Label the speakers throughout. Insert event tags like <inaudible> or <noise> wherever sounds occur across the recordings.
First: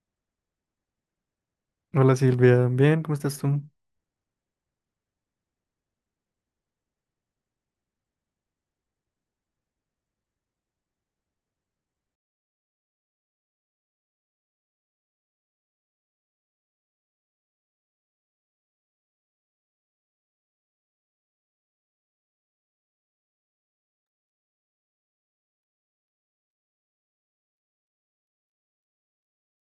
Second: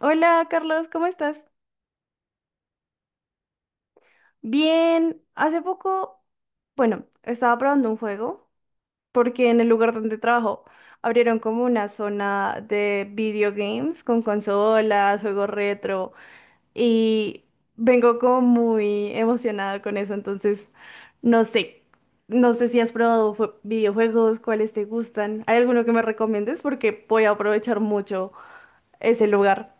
Speaker 1: Hola Carlos, ¿cómo estás?
Speaker 2: Hola Silvia, bien, ¿cómo estás tú?
Speaker 1: Bien, hace poco, bueno, estaba probando un juego porque en el lugar donde trabajo abrieron como una zona de video games con consolas, juegos retro y vengo como muy emocionada con eso, entonces no sé, no sé si has probado videojuegos, cuáles te gustan, ¿hay alguno que me recomiendes? Porque voy a aprovechar mucho ese lugar.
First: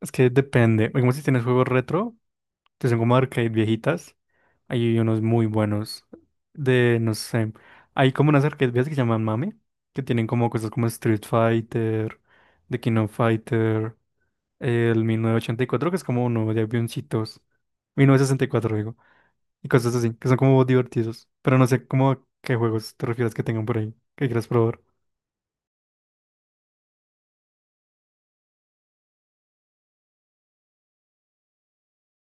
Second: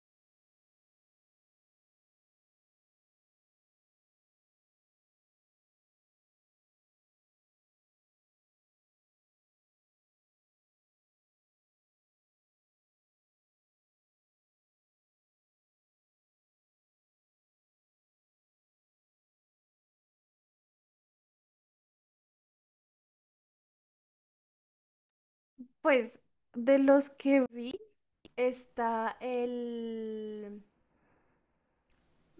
Speaker 2: Es que depende, como si tienes juegos retro, que son como arcade viejitas, hay unos muy buenos de, no sé, hay como unas arcade viejas que se llaman Mame, que tienen como cosas como Street Fighter, The King of Fighter, el 1984, que es como uno de avioncitos, 1964 digo, y cosas así, que son como divertidos, pero no sé cómo a qué juegos te refieres que tengan por ahí, que quieras probar.
Speaker 1: Pues de los que vi está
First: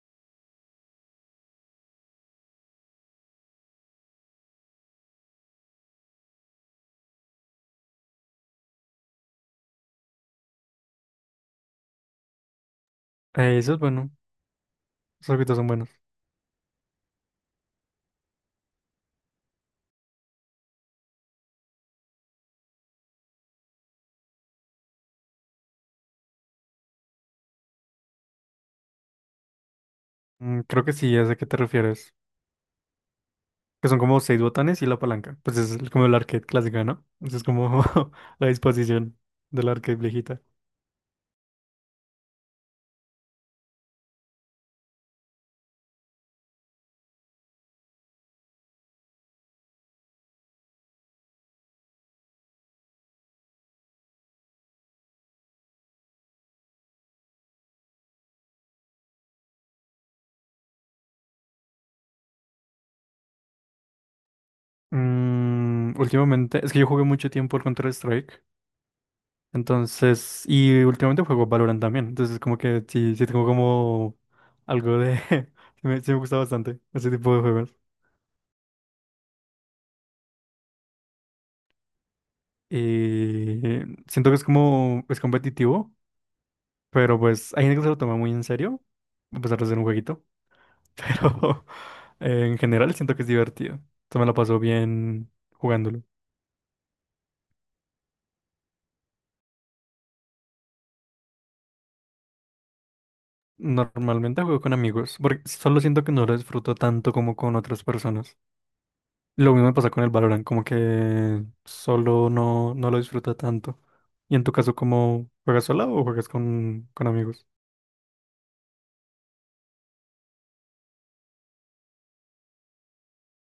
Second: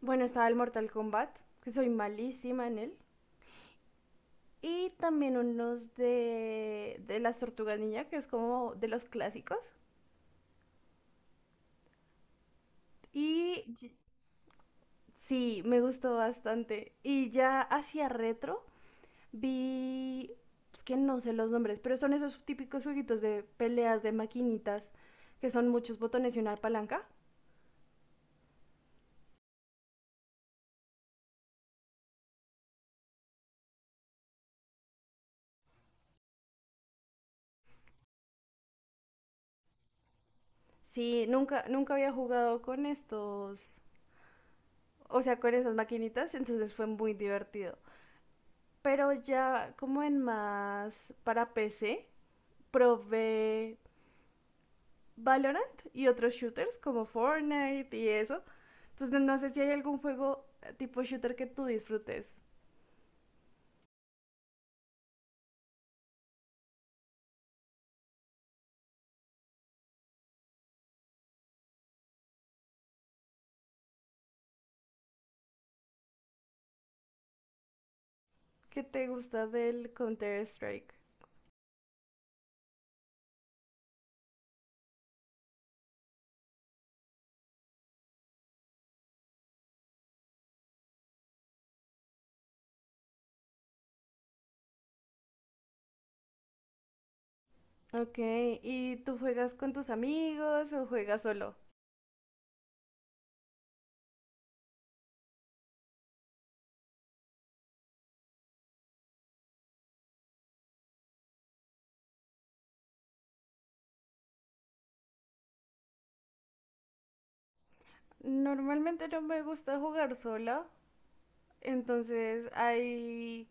Speaker 1: bueno, estaba el Mortal Kombat, que soy malísima en él. Y también unos de las Tortugas Ninja, que es como de los clásicos. Y
Speaker 2: Eso es
Speaker 1: y-
Speaker 2: bueno, esos juegos
Speaker 1: sí,
Speaker 2: son
Speaker 1: me
Speaker 2: buenos.
Speaker 1: gustó bastante. Y ya hacia retro vi... es que no sé los nombres, pero son esos típicos jueguitos de peleas de maquinitas, que son muchos botones y una palanca.
Speaker 2: Mm, creo que sí, ya sé a qué te refieres. Que son como seis botones y la palanca. Pues es como el arcade clásica, ¿no? Esa es como <laughs> la disposición del arcade viejita.
Speaker 1: Sí, nunca, nunca había jugado con estos, o sea, con esas maquinitas, entonces fue muy divertido. Pero ya como en más para PC, probé Valorant y otros shooters como Fortnite y eso. Entonces no sé si hay algún juego tipo shooter que tú disfrutes.
Speaker 2: Mm, últimamente, es que yo jugué mucho tiempo el Counter-Strike. Entonces, y últimamente juego Valorant también. Entonces, como que sí, sí tengo como algo de... <laughs> sí me gusta bastante ese tipo de juegos.
Speaker 1: ¿Qué te gusta del Counter-Strike?
Speaker 2: Y siento que es como, es competitivo, pero pues hay gente que se lo toma muy en serio, a pesar de ser un jueguito. Pero <laughs> en general siento que es divertido. Se me la paso bien jugándolo.
Speaker 1: Ok, ¿y tú juegas con tus amigos o juegas solo?
Speaker 2: Normalmente juego con amigos, porque solo siento que no lo disfruto tanto como con otras personas. Lo mismo me pasa con el Valorant, como que solo no, no lo disfruta tanto. ¿Y en tu caso, cómo juegas sola o juegas con amigos?
Speaker 1: Normalmente no me gusta jugar sola, entonces hay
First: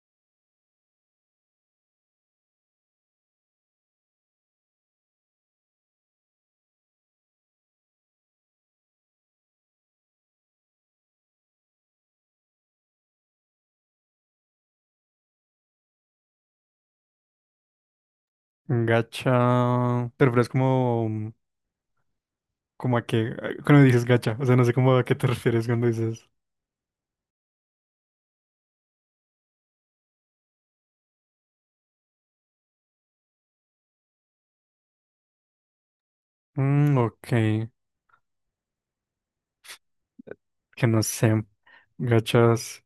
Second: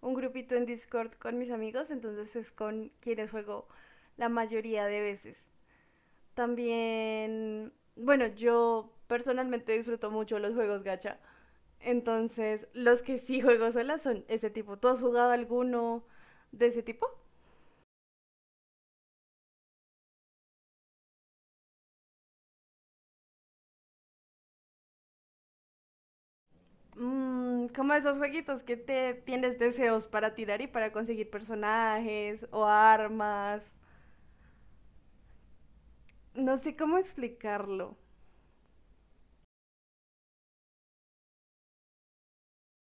Speaker 1: un grupito en Discord con mis amigos, entonces es con quienes juego la mayoría de veces. También, bueno, yo personalmente disfruto mucho los juegos gacha. Entonces, los que sí juego sola son ese tipo. ¿Tú has jugado alguno de ese tipo?
Speaker 2: Gacha, te refieres como, ¿como a qué? Ah, cuando dices gacha, o sea, no sé cómo a qué te refieres cuando dices,
Speaker 1: Mm, como esos jueguitos que te tienes deseos para tirar y para conseguir personajes o armas. No sé
Speaker 2: mm,
Speaker 1: cómo
Speaker 2: ok,
Speaker 1: explicarlo.
Speaker 2: que no sé, gachas.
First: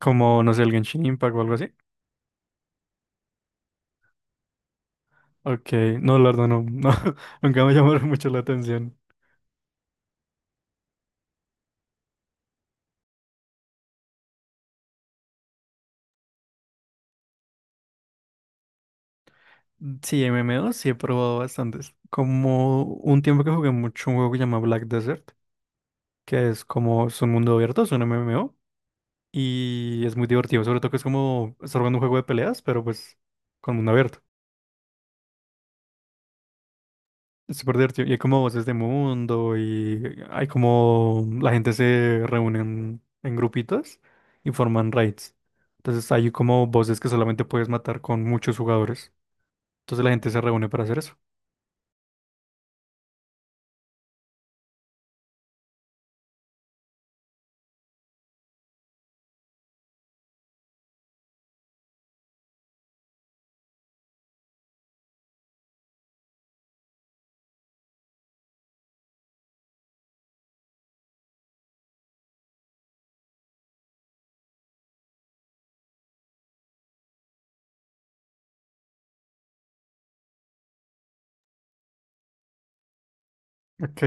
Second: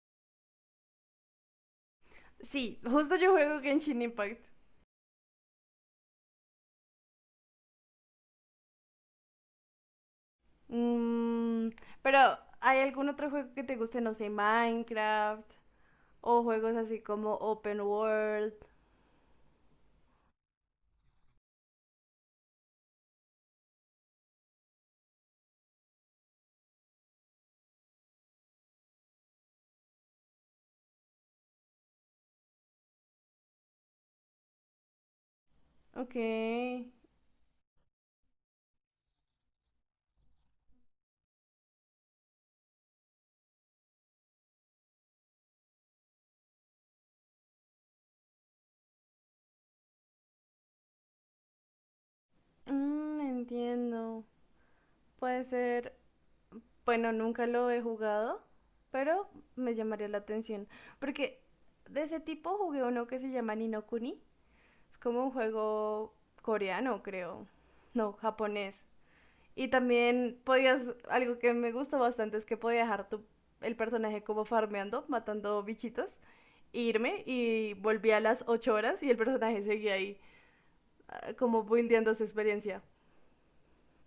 Speaker 2: Como, no sé, el Genshin Impact o algo así.
Speaker 1: Sí, justo yo juego Genshin Impact.
Speaker 2: Ok, no, la verdad, no, no, <laughs> nunca me llamaron mucho la atención.
Speaker 1: Mm, pero, ¿hay algún otro juego que te guste? No sé, Minecraft o juegos así como Open World.
Speaker 2: Sí, MMO sí he probado bastantes. Como un tiempo que jugué mucho un juego que se llama Black Desert, que es como, es un mundo abierto, es un MMO, y es muy divertido, sobre todo que es como estar jugando un juego de peleas, pero pues con mundo abierto.
Speaker 1: Ok,
Speaker 2: Es súper divertido. Y hay como voces de mundo y hay como la gente se reúne en grupitos y forman raids. Entonces hay como voces que solamente puedes matar con muchos jugadores. Entonces la gente se reúne para hacer eso.
Speaker 1: mm, entiendo. Puede ser, bueno, nunca lo he jugado, pero me llamaría la atención. Porque de ese tipo jugué uno que se llama Ni no Kuni. Es como un juego coreano, creo. No, japonés. Y también podías, algo que me gusta bastante es que podía dejar tu, el personaje como farmeando, matando bichitos, e irme y volví a las 8 horas y el personaje seguía ahí, ah, como buildeando su experiencia.
Speaker 2: <laughs> Ok.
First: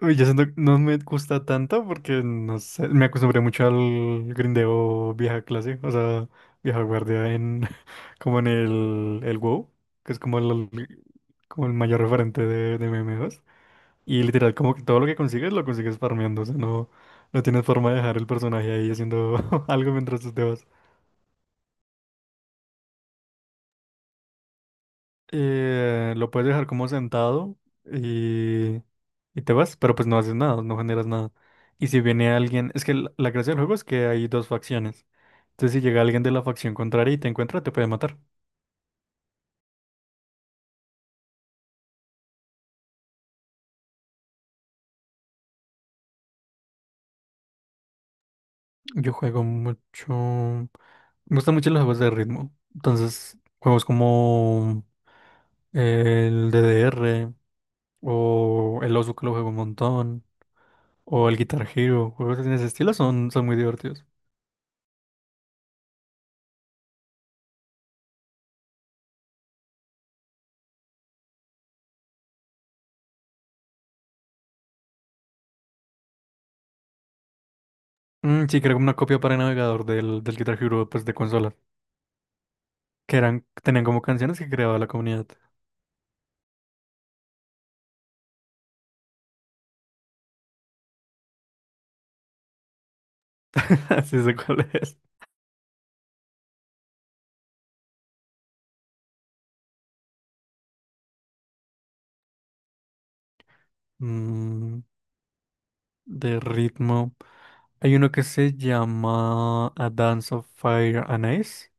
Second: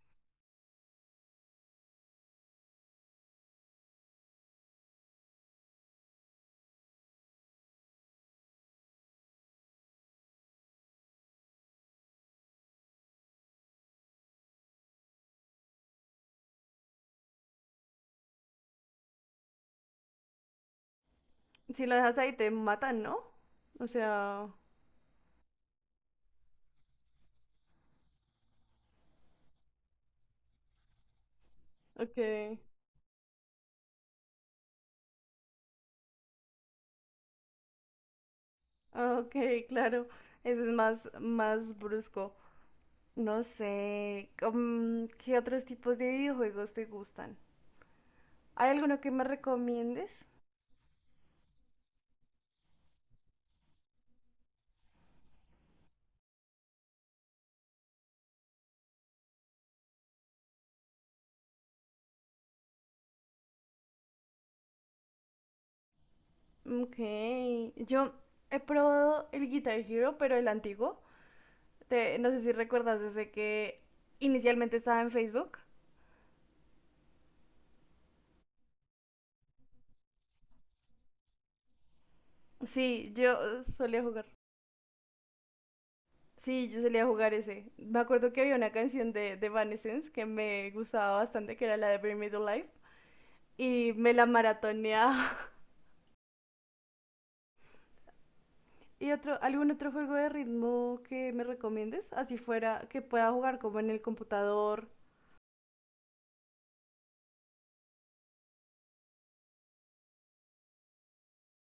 Speaker 2: Uy, yo siento que no me gusta tanto porque no sé, me acostumbré mucho al grindeo vieja clase, o sea, vieja guardia en <laughs> como en el WoW, que es como el mayor referente de MMOs. Y literal, como que todo lo que consigues lo consigues farmeando. O sea, no, no tienes forma de dejar el personaje ahí haciendo <laughs> algo mientras tú te vas.
Speaker 1: Si lo dejas ahí te matan, ¿no? O sea,
Speaker 2: Lo puedes dejar como sentado y, y te vas, pero pues no haces nada, no generas nada. Y si
Speaker 1: ok,
Speaker 2: viene alguien, es que la gracia del juego es que hay dos facciones. Entonces, si llega alguien de la facción contraria y te encuentra, te puede matar.
Speaker 1: ah, ok, claro. Eso es más, más brusco. No sé, mm, ¿qué otros tipos de videojuegos te gustan? ¿Hay alguno que
Speaker 2: Yo
Speaker 1: me
Speaker 2: juego
Speaker 1: recomiendes?
Speaker 2: mucho. Me gustan mucho los juegos de ritmo. Entonces, juegos como el DDR, o el Osu que lo juego un montón, o el Guitar Hero, juegos en ese estilo son, son muy divertidos.
Speaker 1: Ok, yo he probado el Guitar Hero, pero el antiguo. No sé si recuerdas ese que inicialmente estaba en Facebook.
Speaker 2: Mm, sí, creo que una copia para navegador del, del Guitar Hero pues, de consola,
Speaker 1: Sí,
Speaker 2: que
Speaker 1: yo
Speaker 2: eran, tenían
Speaker 1: solía
Speaker 2: como
Speaker 1: jugar.
Speaker 2: canciones que creaba la comunidad.
Speaker 1: Sí, yo solía jugar ese. Me acuerdo que había una canción de Evanescence que me gustaba bastante, que era la de Bring Me to Life,
Speaker 2: <laughs>
Speaker 1: y me
Speaker 2: Así
Speaker 1: la
Speaker 2: sé cuál es.
Speaker 1: maratoneaba. <laughs> ¿Y otro, algún otro juego de ritmo que me recomiendes? Así fuera, que pueda jugar como en el
Speaker 2: Mm,
Speaker 1: computador.
Speaker 2: de ritmo. Hay uno que se llama A Dance of Fire and Ice,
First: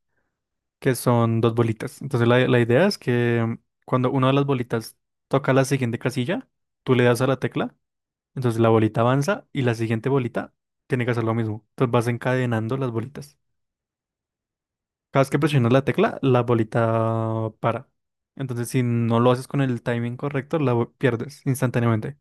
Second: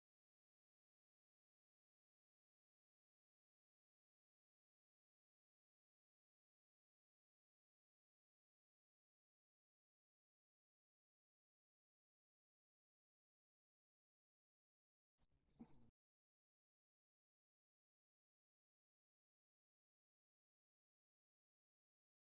Speaker 2: que son dos bolitas. Entonces la idea es que mm, cuando una de las bolitas toca la siguiente casilla, tú le das a la tecla. Entonces la bolita avanza y la siguiente bolita tiene que hacer lo mismo. Entonces vas encadenando las bolitas. Cada vez que presionas la tecla, la bolita para. Entonces si no lo haces con el timing correcto, pierdes instantáneamente.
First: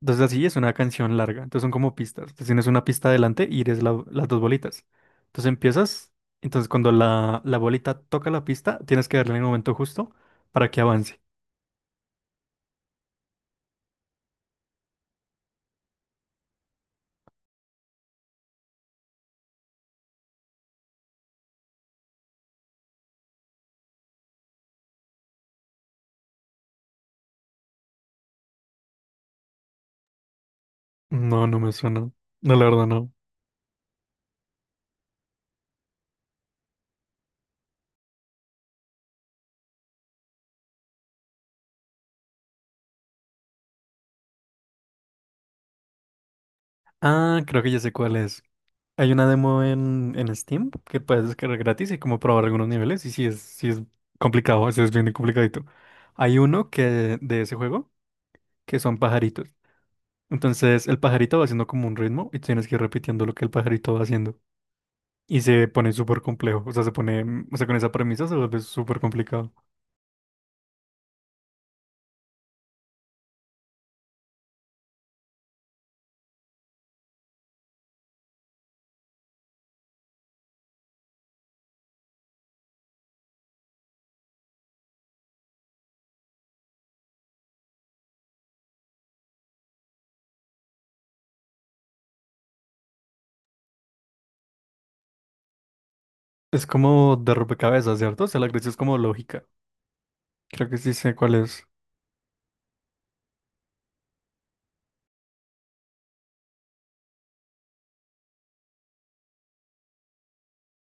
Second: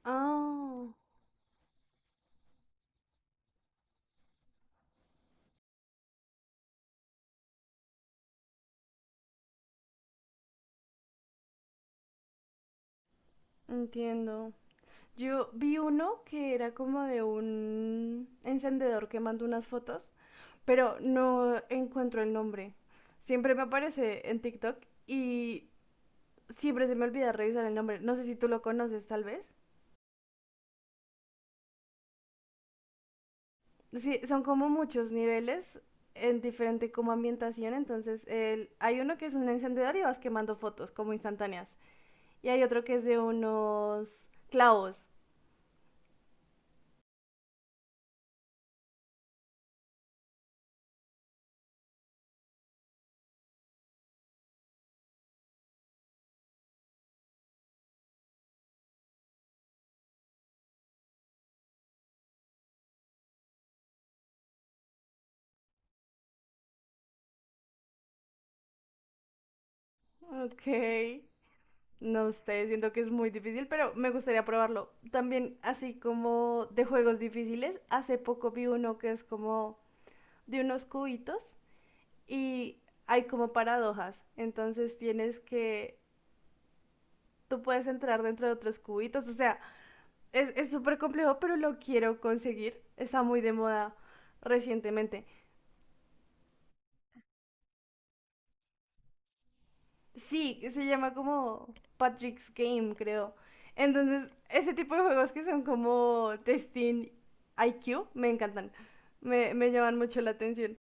Speaker 2: Entonces así es una
Speaker 1: Ah,
Speaker 2: canción larga. Entonces son como pistas. Entonces tienes una pista adelante y eres las dos bolitas. Entonces empiezas. Entonces cuando la bolita toca la pista, tienes que darle en el momento justo para que avance.
Speaker 1: entiendo. Yo vi uno que era como de un encendedor que mandó unas fotos, pero no encuentro el nombre. Siempre me aparece en TikTok y siempre se me olvida revisar el nombre. No sé si tú lo conoces, tal vez.
Speaker 2: No, no me suena. No, la verdad no.
Speaker 1: Sí, son como muchos niveles en diferente como ambientación, entonces hay uno que es un encendedor y vas quemando fotos como instantáneas. Y hay otro que es de unos clavos.
Speaker 2: Ah, creo que ya sé cuál es. Hay una demo en Steam que puedes descargar gratis y como probar algunos niveles. Y sí es complicado, o es bien complicadito. Hay uno que de ese juego que son pajaritos. Entonces el pajarito va haciendo como un ritmo y tienes que ir repitiendo lo que el pajarito va haciendo. Y se pone súper complejo. O sea, se pone, mm, o sea, con esa premisa se vuelve súper complicado.
Speaker 1: Ok. No sé, siento que es muy difícil, pero me gustaría probarlo. También, así como de juegos difíciles, hace poco vi uno que es como de unos cubitos y hay como paradojas. Entonces tienes que, tú puedes entrar dentro de otros cubitos. O sea, es súper complejo, pero lo quiero conseguir. Está muy de moda recientemente.
Speaker 2: Es como de rompecabezas, ¿cierto? O sea, la gracia es como lógica.
Speaker 1: Sí,
Speaker 2: Creo que
Speaker 1: se
Speaker 2: sí
Speaker 1: llama
Speaker 2: sé cuál es.
Speaker 1: como Patrick's Game, creo. Entonces, ese tipo de juegos que son como testing IQ, me encantan. Me llaman mucho la atención.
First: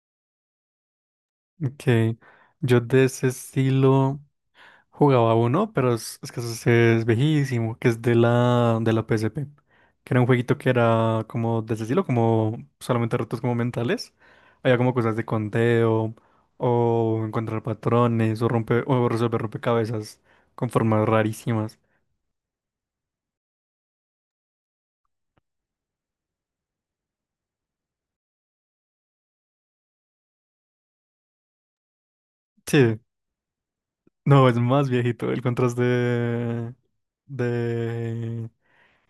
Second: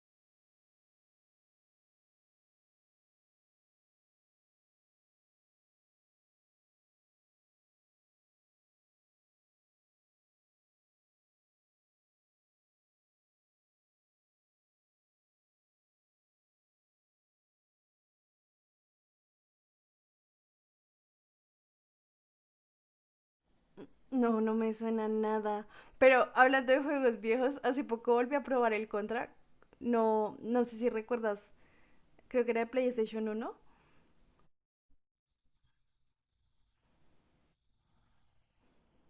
Speaker 2: Ok. Yo de ese estilo. Jugaba uno, pero es que eso sí es viejísimo, que es de la PSP. Que era un jueguito que era como de ese estilo, como solamente retos como mentales. Había como cosas de conteo, o encontrar patrones, o romper, o resolver rompecabezas con formas rarísimas.
Speaker 1: No, no me suena nada. Pero hablando de juegos viejos, hace poco volví a probar el Contra. No, no sé si recuerdas, creo que era de
Speaker 2: Sí.
Speaker 1: PlayStation uno.
Speaker 2: No, es más viejito. El contraste de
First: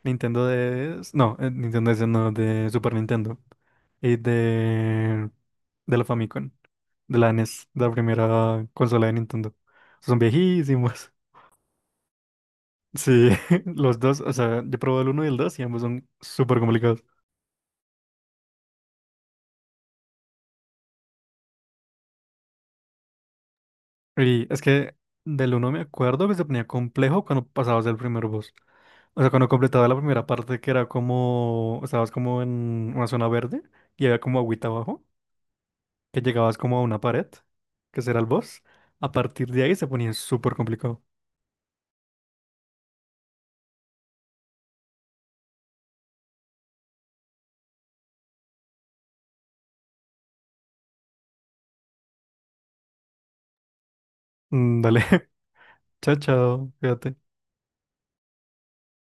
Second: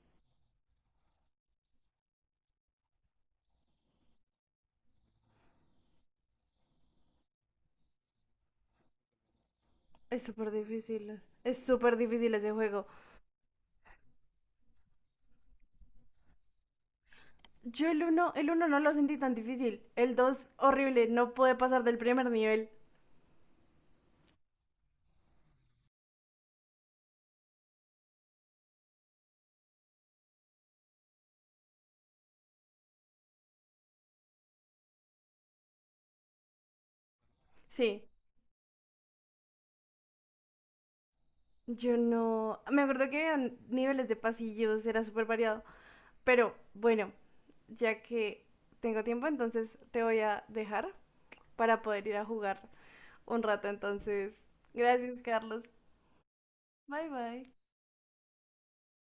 Speaker 2: Nintendo de No, Nintendo DS no, de Super Nintendo. Y de la Famicom. De la NES, de la primera consola de Nintendo. Son
Speaker 1: Es súper
Speaker 2: viejísimos.
Speaker 1: difícil. Es súper difícil ese juego.
Speaker 2: Sí, <laughs> los dos, o sea, yo probé el uno y el 2 y ambos son súper complicados.
Speaker 1: Yo el uno no lo sentí tan difícil. El 2, horrible. No pude pasar del primer nivel.
Speaker 2: Y es que del uno me acuerdo que se ponía complejo cuando pasabas el primer boss. O sea, cuando completaba la primera parte que era como, estabas como en una zona verde y había como agüita abajo, que llegabas como a una pared, que
Speaker 1: Sí,
Speaker 2: será el boss. A partir de ahí se ponía súper complicado.
Speaker 1: yo no, me acuerdo que había niveles de pasillos, era súper variado, pero bueno, ya que tengo tiempo, entonces te voy a dejar para poder ir a jugar un rato, entonces,
Speaker 2: Mm, dale,
Speaker 1: gracias
Speaker 2: <laughs>
Speaker 1: Carlos,
Speaker 2: chao, chao,
Speaker 1: bye
Speaker 2: fíjate.
Speaker 1: bye.